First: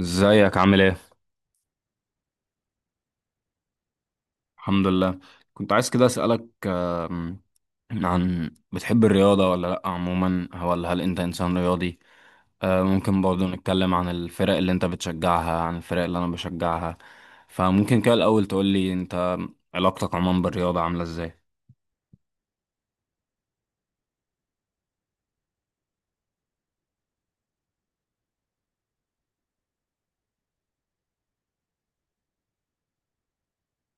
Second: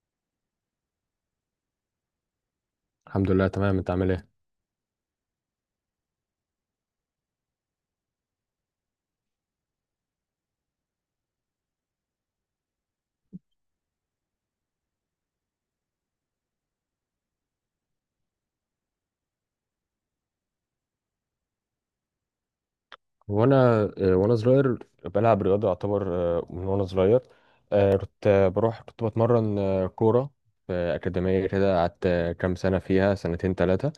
ازيك عامل ايه؟ الحمد لله تمام، انت عامل ايه؟ الحمد لله. كنت عايز كده اسألك عن بتحب الرياضة ولا لأ عموما، ولا هل انت انسان رياضي؟ ممكن برضو نتكلم عن الفرق اللي انت بتشجعها، عن الفرق اللي انا بشجعها. فممكن كده الأول تقولي انت علاقتك عموما بالرياضة عاملة ازاي؟ وانا وانا صغير بلعب رياضه يعتبر. من وانا صغير كنت بروح كنت بتمرن كوره في اكاديميه كده. قعدت كام سنه فيها، سنتين ثلاثه.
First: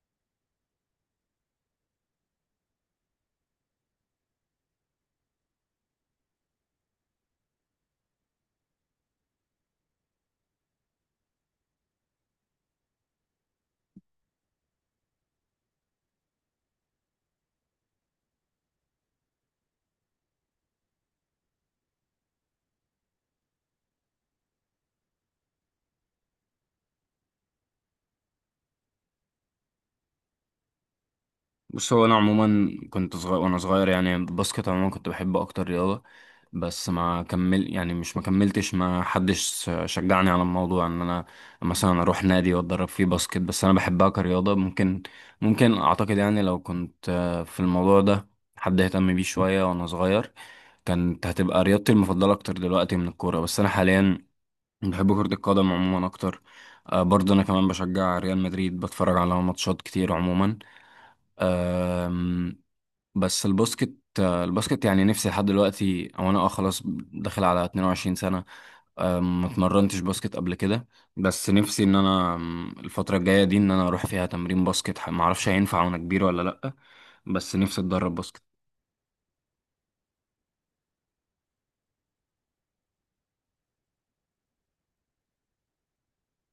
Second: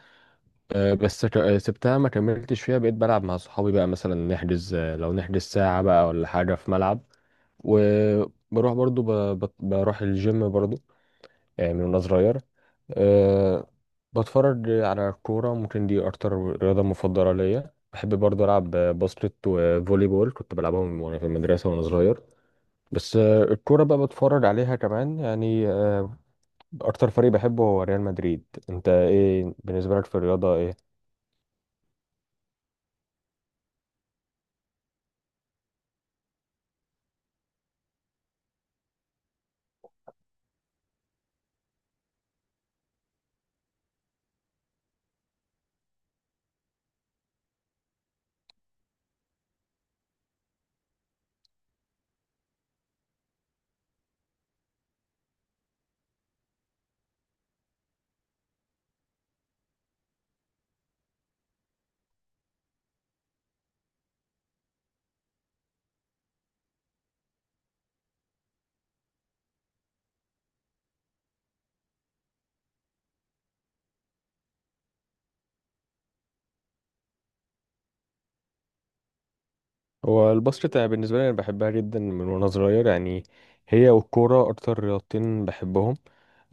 بس سبتها ما كملتش فيها، بقيت بلعب مع صحابي بقى، مثلا نحجز لو نحجز ساعه بقى ولا حاجه في ملعب. وبروح برضو بروح الجيم برضو من وانا صغير. أه، بتفرج على الكورة. ممكن دي أكتر رياضة مفضلة ليا. بحب برضه ألعب باسكت وفولي بول، كنت بلعبهم وأنا في المدرسة وأنا صغير. بس الكورة بقى بتفرج عليها كمان. يعني أكتر فريق بحبه هو ريال مدريد. أنت إيه بالنسبة لك في الرياضة، إيه؟ بص، هو انا عموما كنت صغير وانا صغير يعني الباسكت عموما كنت بحب اكتر رياضه. بس ما كمل، يعني مش، ما كملتش، ما حدش شجعني على الموضوع ان انا مثلا اروح نادي واتدرب فيه باسكت. بس انا بحبها كرياضه. ممكن اعتقد يعني لو كنت في الموضوع ده حد اهتم بيه شويه وانا صغير، كانت هتبقى رياضتي المفضله اكتر دلوقتي من الكوره. بس انا حاليا بحب كره القدم عموما اكتر. برضه انا كمان بشجع ريال مدريد، بتفرج على ماتشات كتير عموما. بس الباسكت، الباسكت يعني نفسي لحد دلوقتي، او انا اه خلاص داخل على 22 سنة. ما اتمرنتش باسكت قبل كده. بس نفسي ان انا الفترة الجاية دي ان انا اروح فيها تمرين باسكت، ما اعرفش هينفع وانا كبير ولا لا. بس نفسي اتدرب باسكت. هو الباسكت أنا بالنسبة لي أنا بحبها جدا من وأنا صغير. يعني هي والكورة أكتر رياضتين بحبهم.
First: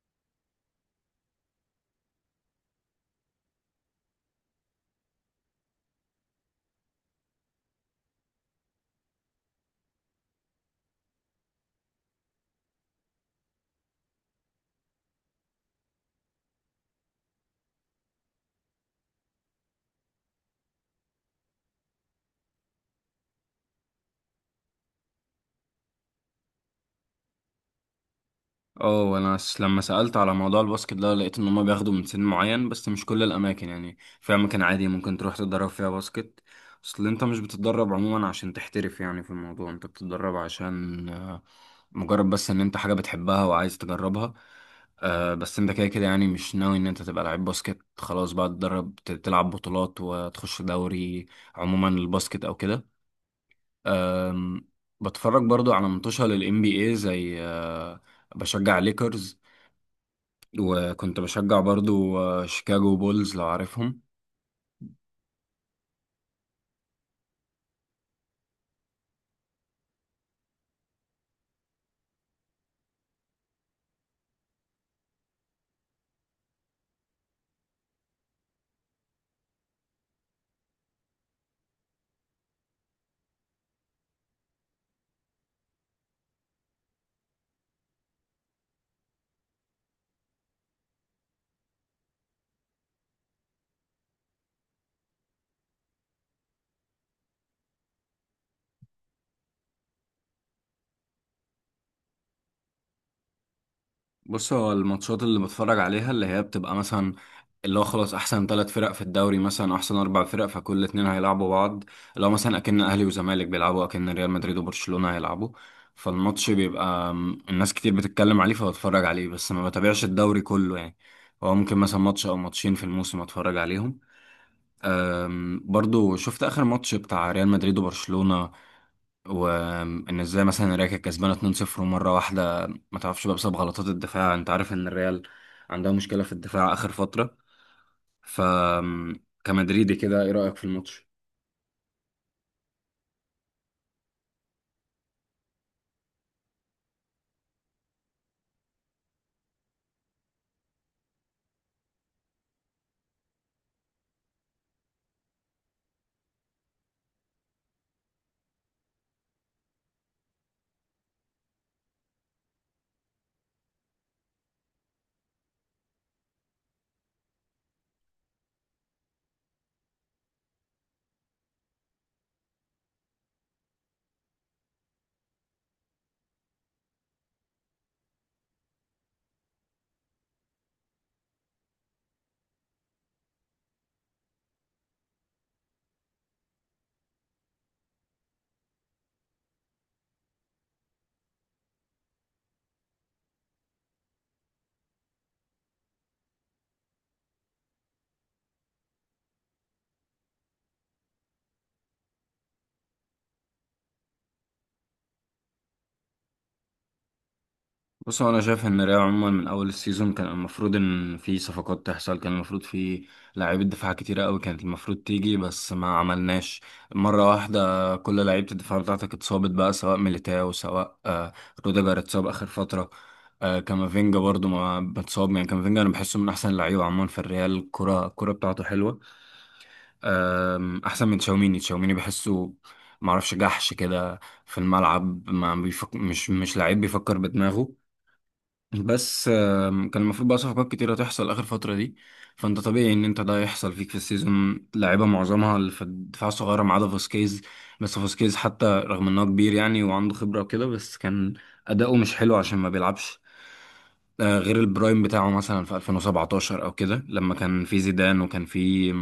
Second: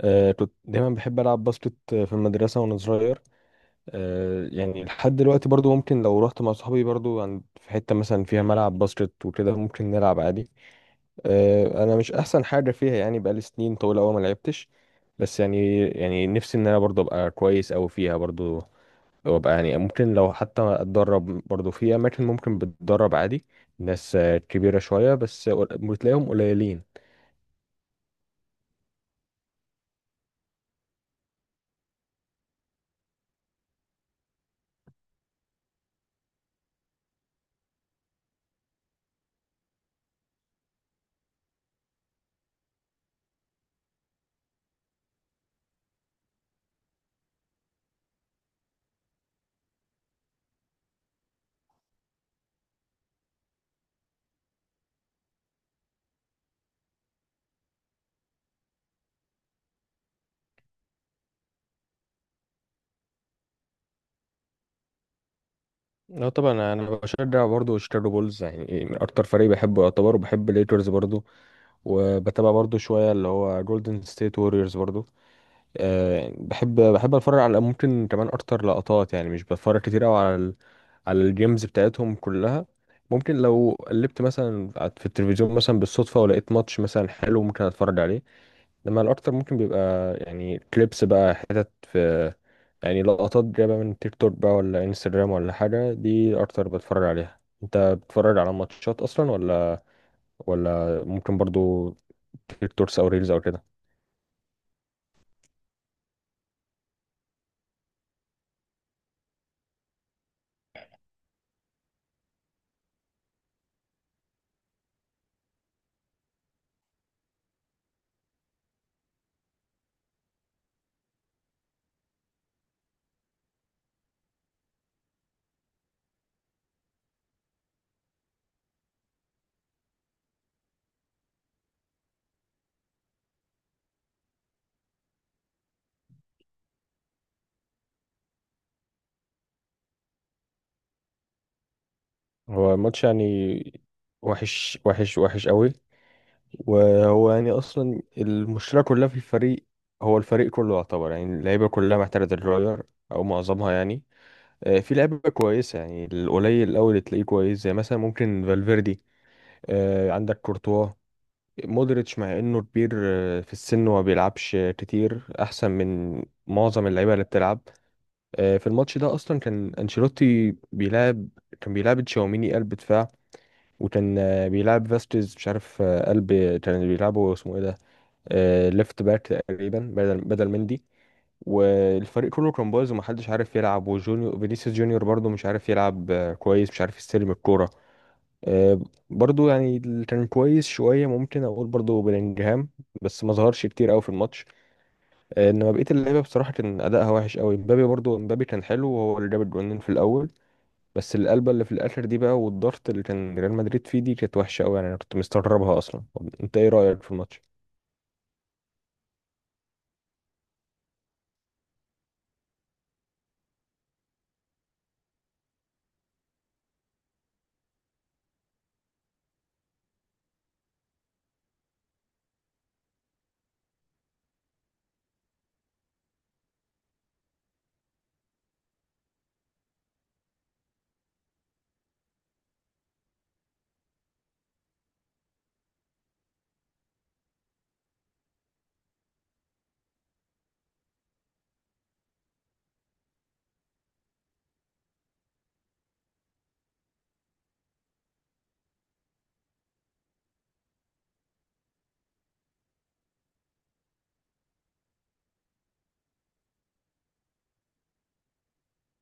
كنت دايما بحب ألعب باسكت في المدرسة وأنا صغير. يعني لحد دلوقتي برضو ممكن لو رحت مع صحابي برضو عند في حتة مثلا فيها ملعب باسكت وكده ممكن نلعب عادي. انا مش احسن حاجة فيها، يعني بقالي سنين طويلة أوي ما لعبتش. بس يعني نفسي ان انا برضو ابقى كويس أوي فيها برضو. وابقى يعني ممكن لو حتى اتدرب برضو في اماكن ممكن بتدرب عادي ناس كبيرة شوية، بس بتلاقيهم قليلين. اه انا لما سألت على موضوع الباسكت ده لقيت ان هما بياخدوا من سن معين، بس مش كل الاماكن، يعني في اماكن عادي ممكن تروح تتدرب فيها باسكت. اصل انت مش بتتدرب عموما عشان تحترف يعني في الموضوع، انت بتتدرب عشان مجرد بس ان انت حاجة بتحبها وعايز تجربها. بس انت كده كده يعني مش ناوي ان انت تبقى لعيب باسكت خلاص بقى تتدرب تلعب بطولات وتخش دوري، عموما الباسكت او كده. آم، بتفرج برضو على منتشر للام بي اي، زي بشجع ليكرز، وكنت بشجع برضو شيكاغو بولز لو عارفهم. لا طبعا، انا أنا بشجع برضه شيكاغو بولز، يعني إيه، من اكتر فريق بحبه يعتبر. وبحب الليكرز برضه. وبتابع برضه شويه اللي هو جولدن ستيت ووريرز برضه. أه، بحب اتفرج على ممكن كمان اكتر لقطات، يعني مش بتفرج كتير قوي على على الجيمز بتاعتهم كلها. ممكن لو قلبت مثلا في التلفزيون مثلا بالصدفه ولقيت ماتش مثلا حلو ممكن اتفرج عليه. لما الاكتر ممكن بيبقى يعني كليبس بقى، حتت في يعني لقطات جايبه من تيك توك بقى ولا انستجرام ولا حاجه، دي اكتر بتفرج عليها. انت بتتفرج على ماتشات اصلا، ولا ممكن برضو تيك توكس او ريلز او كده؟ بص، هو الماتشات اللي بتفرج عليها اللي هي بتبقى مثلا، اللي هو خلاص احسن ثلاث فرق في الدوري مثلا، احسن اربع فرق، فكل اتنين هيلعبوا بعض. لو مثلا اكن اهلي وزمالك بيلعبوا، اكن ريال مدريد وبرشلونة هيلعبوا، فالماتش بيبقى الناس كتير بتتكلم عليه فبتفرج عليه. بس ما بتابعش الدوري كله يعني، هو ممكن مثلا ماتش او ماتشين في الموسم اتفرج عليهم. برضو شفت اخر ماتش بتاع ريال مدريد وبرشلونة، وان ازاي مثلا الريال كانت كسبانه 2-0، ومره واحده ما تعرفش بقى، بسبب غلطات الدفاع انت عارف ان الريال عندها مشكله في الدفاع اخر فتره. ف كمدريدي كده ايه رايك في الماتش؟ هو ماتش يعني وحش، وحش، وحش قوي. وهو يعني اصلا المشكله كلها في الفريق. هو الفريق كله يعتبر، يعني اللعيبه كلها محتاجه تتغير او معظمها يعني. في لعيبه كويسه، يعني القليل الاول اللي تلاقيه كويس زي مثلا ممكن فالفيردي، عندك كورتوا، مودريتش مع انه كبير في السن وما بيلعبش كتير، احسن من معظم اللعيبه اللي بتلعب. في الماتش ده اصلا كان انشيلوتي بيلعب، كان بيلعب تشاوميني قلب دفاع، وكان بيلعب فاستيز مش عارف قلب، كان بيلعبه اسمه ايه ده، ليفت باك تقريبا بدل مندي. والفريق كله كان بايظ ومحدش عارف يلعب. وجونيور فينيسيوس جونيور برضه مش عارف يلعب كويس، مش عارف يستلم الكوره. آه، برضو يعني اللي كان كويس شوية ممكن أقول برضو بلينجهام، بس ما ظهرش كتير أوي في الماتش. إنما بقية اللعيبة بصراحة كان أداءها وحش أوي. مبابي برضو، مبابي كان حلو وهو اللي جاب الجونين في الأول. بس القلبة اللي في الآخر دي بقى والضغط اللي كان ريال مدريد فيه دي كانت وحشة أوي يعني، أنا كنت مستغربها أصلا. أنت إيه رأيك في الماتش؟ بص، هو انا شايف ان ريال عموما من اول السيزون كان المفروض ان في صفقات تحصل، كان المفروض في لاعيبه دفاع كتيره قوي كانت المفروض تيجي، بس ما عملناش. مره واحده كل لعيبه الدفاع بتاعتك اتصابت بقى، سواء ميليتاو سواء روديجر اتصاب اخر فتره. كامافينجا برضو ما متصاب، يعني كامافينجا انا بحسه من احسن اللعيبه عموما في الريال، الكره بتاعته حلوه. احسن من تشاوميني. تشاوميني بحسه معرفش، جحش كده في الملعب، ما بيفك... مش لعيب بيفكر بدماغه. بس كان المفروض بقى صفقات كتيرة تحصل آخر فترة دي. فأنت طبيعي إن أنت ده يحصل فيك في السيزون، لعيبة معظمها اللي في الدفاع الصغيرة ما عدا فاسكيز. بس فاسكيز حتى رغم إن هو كبير يعني وعنده خبرة وكده، بس كان أداؤه مش حلو عشان ما بيلعبش غير البرايم بتاعه مثلا في 2017 أو كده، لما كان في زيدان وكان في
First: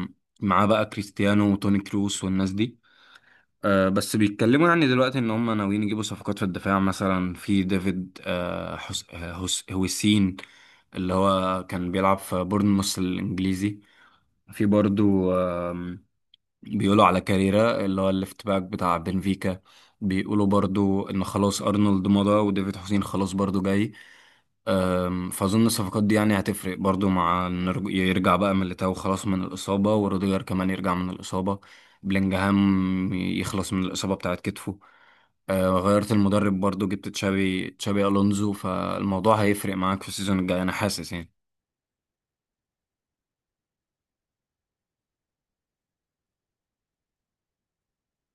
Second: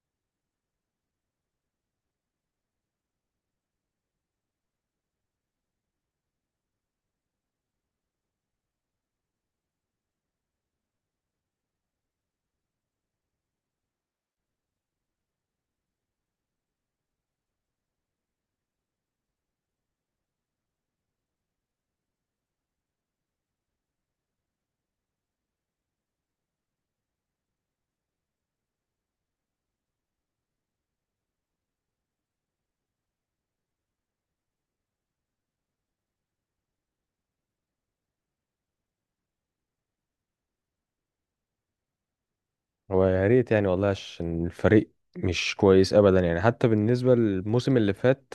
معاه بقى كريستيانو وتوني كروس والناس دي. بس بيتكلموا يعني دلوقتي ان هم ناويين يجيبوا صفقات في الدفاع، مثلا في ديفيد هوسين اللي هو كان بيلعب في بورنموث الانجليزي، في برضو بيقولوا على كاريرا اللي هو الليفت باك بتاع بنفيكا، بيقولوا برضو ان خلاص ارنولد مضى وديفيد حسين خلاص برضو جاي. فاظن الصفقات دي يعني هتفرق برضو، مع إن يرجع بقى ميليتاو خلاص من الاصابه، وروديجر كمان يرجع من الاصابه، بلينجهام يخلص من الاصابه بتاعت كتفه. غيرت المدرب برضو، جبت تشابي الونزو، فالموضوع هيفرق معاك في السيزون الجاي انا حاسس يعني. هو يا ريت يعني والله، عشان الفريق مش كويس ابدا، يعني حتى بالنسبه للموسم اللي فات.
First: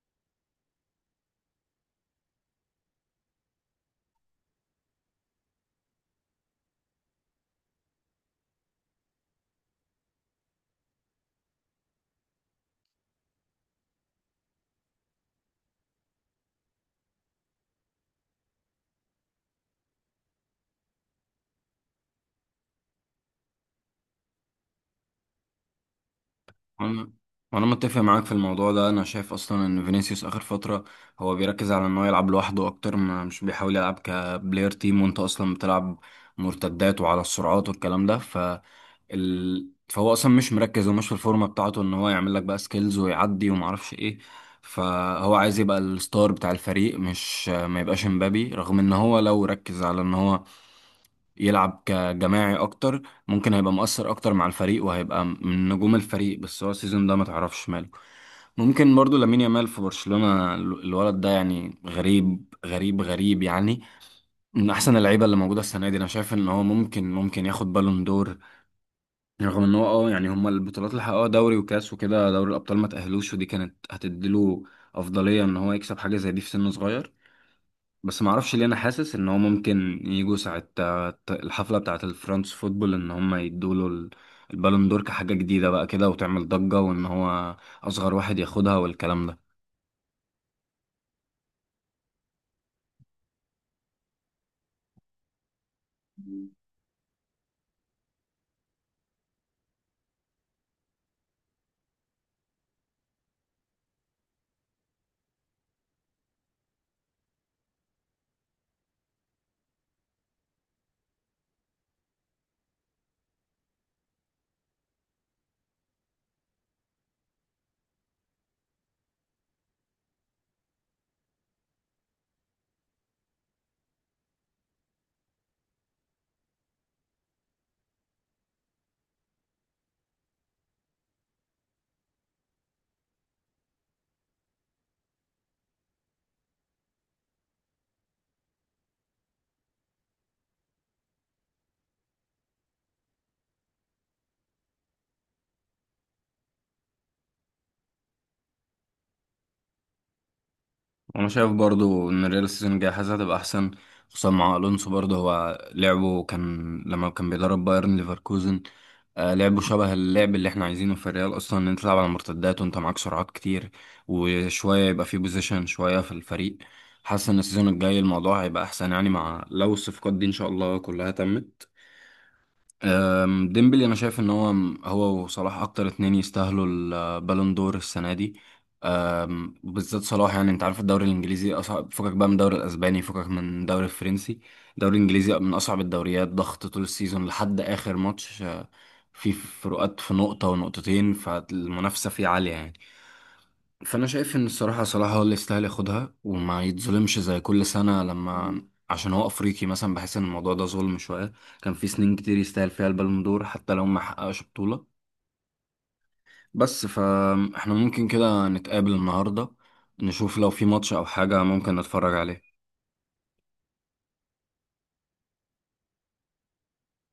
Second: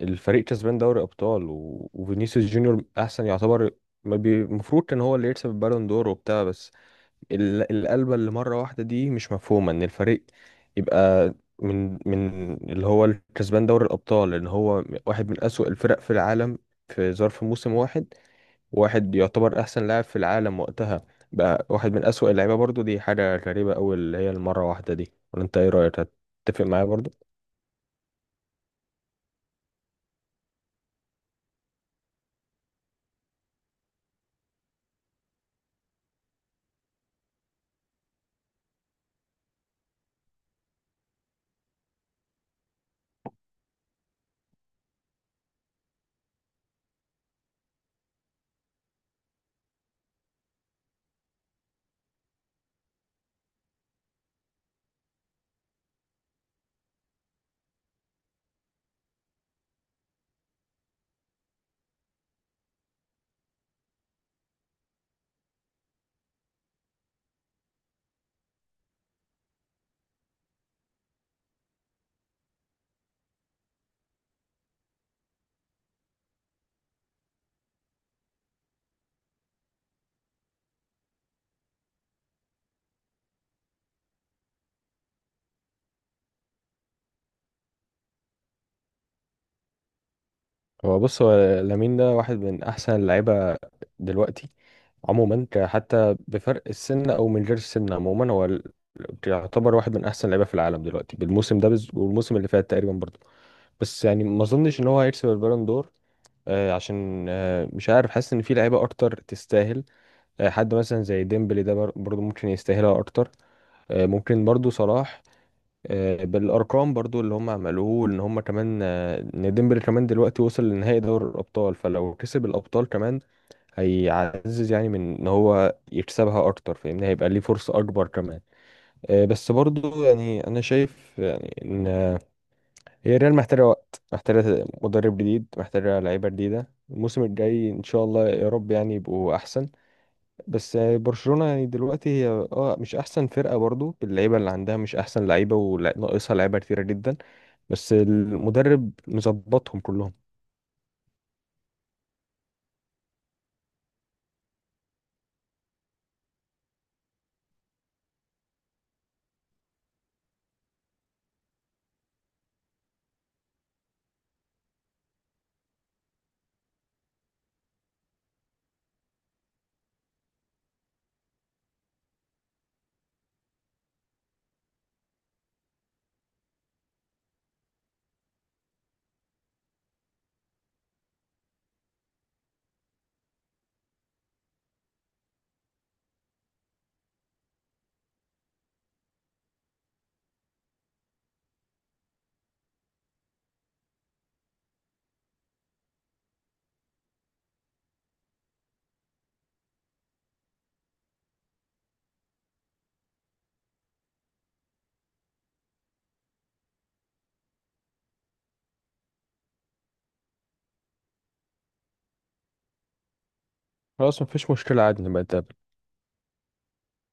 الفريق كسبان دوري ابطال وفينيسيوس جونيور احسن يعتبر. ما بي- المفروض كان هو اللي يكسب البالون دور وبتاع. بس القلبه اللي مره واحده دي مش مفهومه، ان الفريق يبقى من اللي هو الكسبان دوري الابطال ان هو واحد من اسوأ الفرق في العالم في ظرف موسم واحد. واحد يعتبر احسن لاعب في العالم وقتها بقى واحد من اسوأ اللعيبه برضو، دي حاجه غريبه قوي اللي هي المره واحده دي. ولا انت ايه رايك، هتتفق معايا برضو؟ انا انا متفق معاك في الموضوع ده، انا شايف اصلا ان فينيسيوس اخر فتره هو بيركز على ان هو يلعب لوحده اكتر، ما مش بيحاول يلعب كبلاير تيم، وانت اصلا بتلعب مرتدات وعلى السرعات والكلام ده. ف فهو اصلا مش مركز ومش في الفورمه بتاعته ان هو يعمل لك بقى سكيلز ويعدي وما اعرفش ايه. فهو عايز يبقى الستار بتاع الفريق، مش ما يبقاش امبابي، رغم ان هو لو ركز على ان هو يلعب كجماعي اكتر ممكن هيبقى مؤثر اكتر مع الفريق، وهيبقى من نجوم الفريق. بس هو السيزون ده ما تعرفش ماله. ممكن برضو لامين يامال في برشلونة، الولد ده يعني غريب غريب غريب يعني، من احسن اللعيبه اللي موجوده السنه دي. انا شايف ان هو ممكن ياخد بالون دور، رغم ان هو اه يعني هما البطولات اللي حققوها دوري وكاس وكده، دوري الابطال ما تاهلوش، ودي كانت هتديله افضليه ان هو يكسب حاجه زي دي في سن صغير. بس ما اعرفش ليه انا حاسس ان هو ممكن يجوا ساعة الحفلة بتاعة الفرنس فوتبول ان هم يدوا له البالون دور كحاجة جديدة بقى كده وتعمل ضجة، وان هو اصغر واحد ياخدها والكلام ده. هو بص، هو لامين ده واحد من احسن اللعيبه دلوقتي عموما، حتى بفرق السن او من غير السن عموما، يعتبر واحد من احسن اللعيبه في العالم دلوقتي بالموسم ده والموسم اللي فات تقريبا برضو. بس يعني ما اظنش ان هو هيكسب البالون دور. آه، عشان آه مش عارف، حاسس ان في لعيبه اكتر تستاهل. حد مثلا زي ديمبلي ده برضو ممكن يستاهلها اكتر. ممكن برضو صلاح. بالارقام برضو اللي هم عملوه ان هم كمان، ان ديمبلي كمان دلوقتي وصل لنهائي دوري الابطال، فلو كسب الابطال كمان هيعزز يعني من ان هو يكسبها اكتر، فاهمني؟ هيبقى ليه فرصة اكبر كمان. بس برضو يعني انا شايف يعني ان هي ريال محتاجة وقت، محتاجة مدرب جديد، محتاجة لعيبة جديدة. الموسم الجاي ان شاء الله يا رب يعني يبقوا احسن. بس يعني برشلونة يعني دلوقتي هي اه مش احسن فرقة برضو، اللعيبة اللي عندها مش احسن لعيبة وناقصها لعيبة كتيرة جدا، بس المدرب مظبطهم كلهم. انا شايف برضو ان الريال السيزون الجاي حاسس هتبقى احسن، خصوصا مع الونسو. برضو هو لعبه كان لما كان بيدرب بايرن ليفركوزن لعبه شبه اللعب اللي احنا عايزينه في الريال اصلا، ان انت تلعب على المرتدات وانت معاك سرعات كتير، وشويه يبقى في بوزيشن شويه في الفريق. حاسس ان السيزون الجاي الموضوع هيبقى احسن يعني مع لو الصفقات دي ان شاء الله كلها تمت. ديمبلي انا شايف ان هو، هو وصلاح اكتر اتنين يستاهلوا البالون دور السنه دي، بالذات صلاح. يعني انت عارف الدوري الانجليزي اصعب، فكك بقى من الدوري الاسباني، فكك من الدوري الفرنسي، الدوري الانجليزي من اصعب الدوريات، ضغط طول السيزون لحد اخر ماتش في فروقات في نقطة ونقطتين، فالمنافسة فيه عالية يعني. فانا شايف ان الصراحة صلاح هو اللي يستاهل ياخدها، وما يتظلمش زي كل سنة لما، عشان هو افريقي مثلا بحس ان الموضوع ده ظلم شوية. كان في سنين كتير يستاهل فيها البالون دور حتى لو ما حققش بطولة. بس فاحنا ممكن كده نتقابل النهاردة، نشوف لو في ماتش أو حاجة ممكن نتفرج عليه. خلاص، مفيش مشكلة عادي، نبقى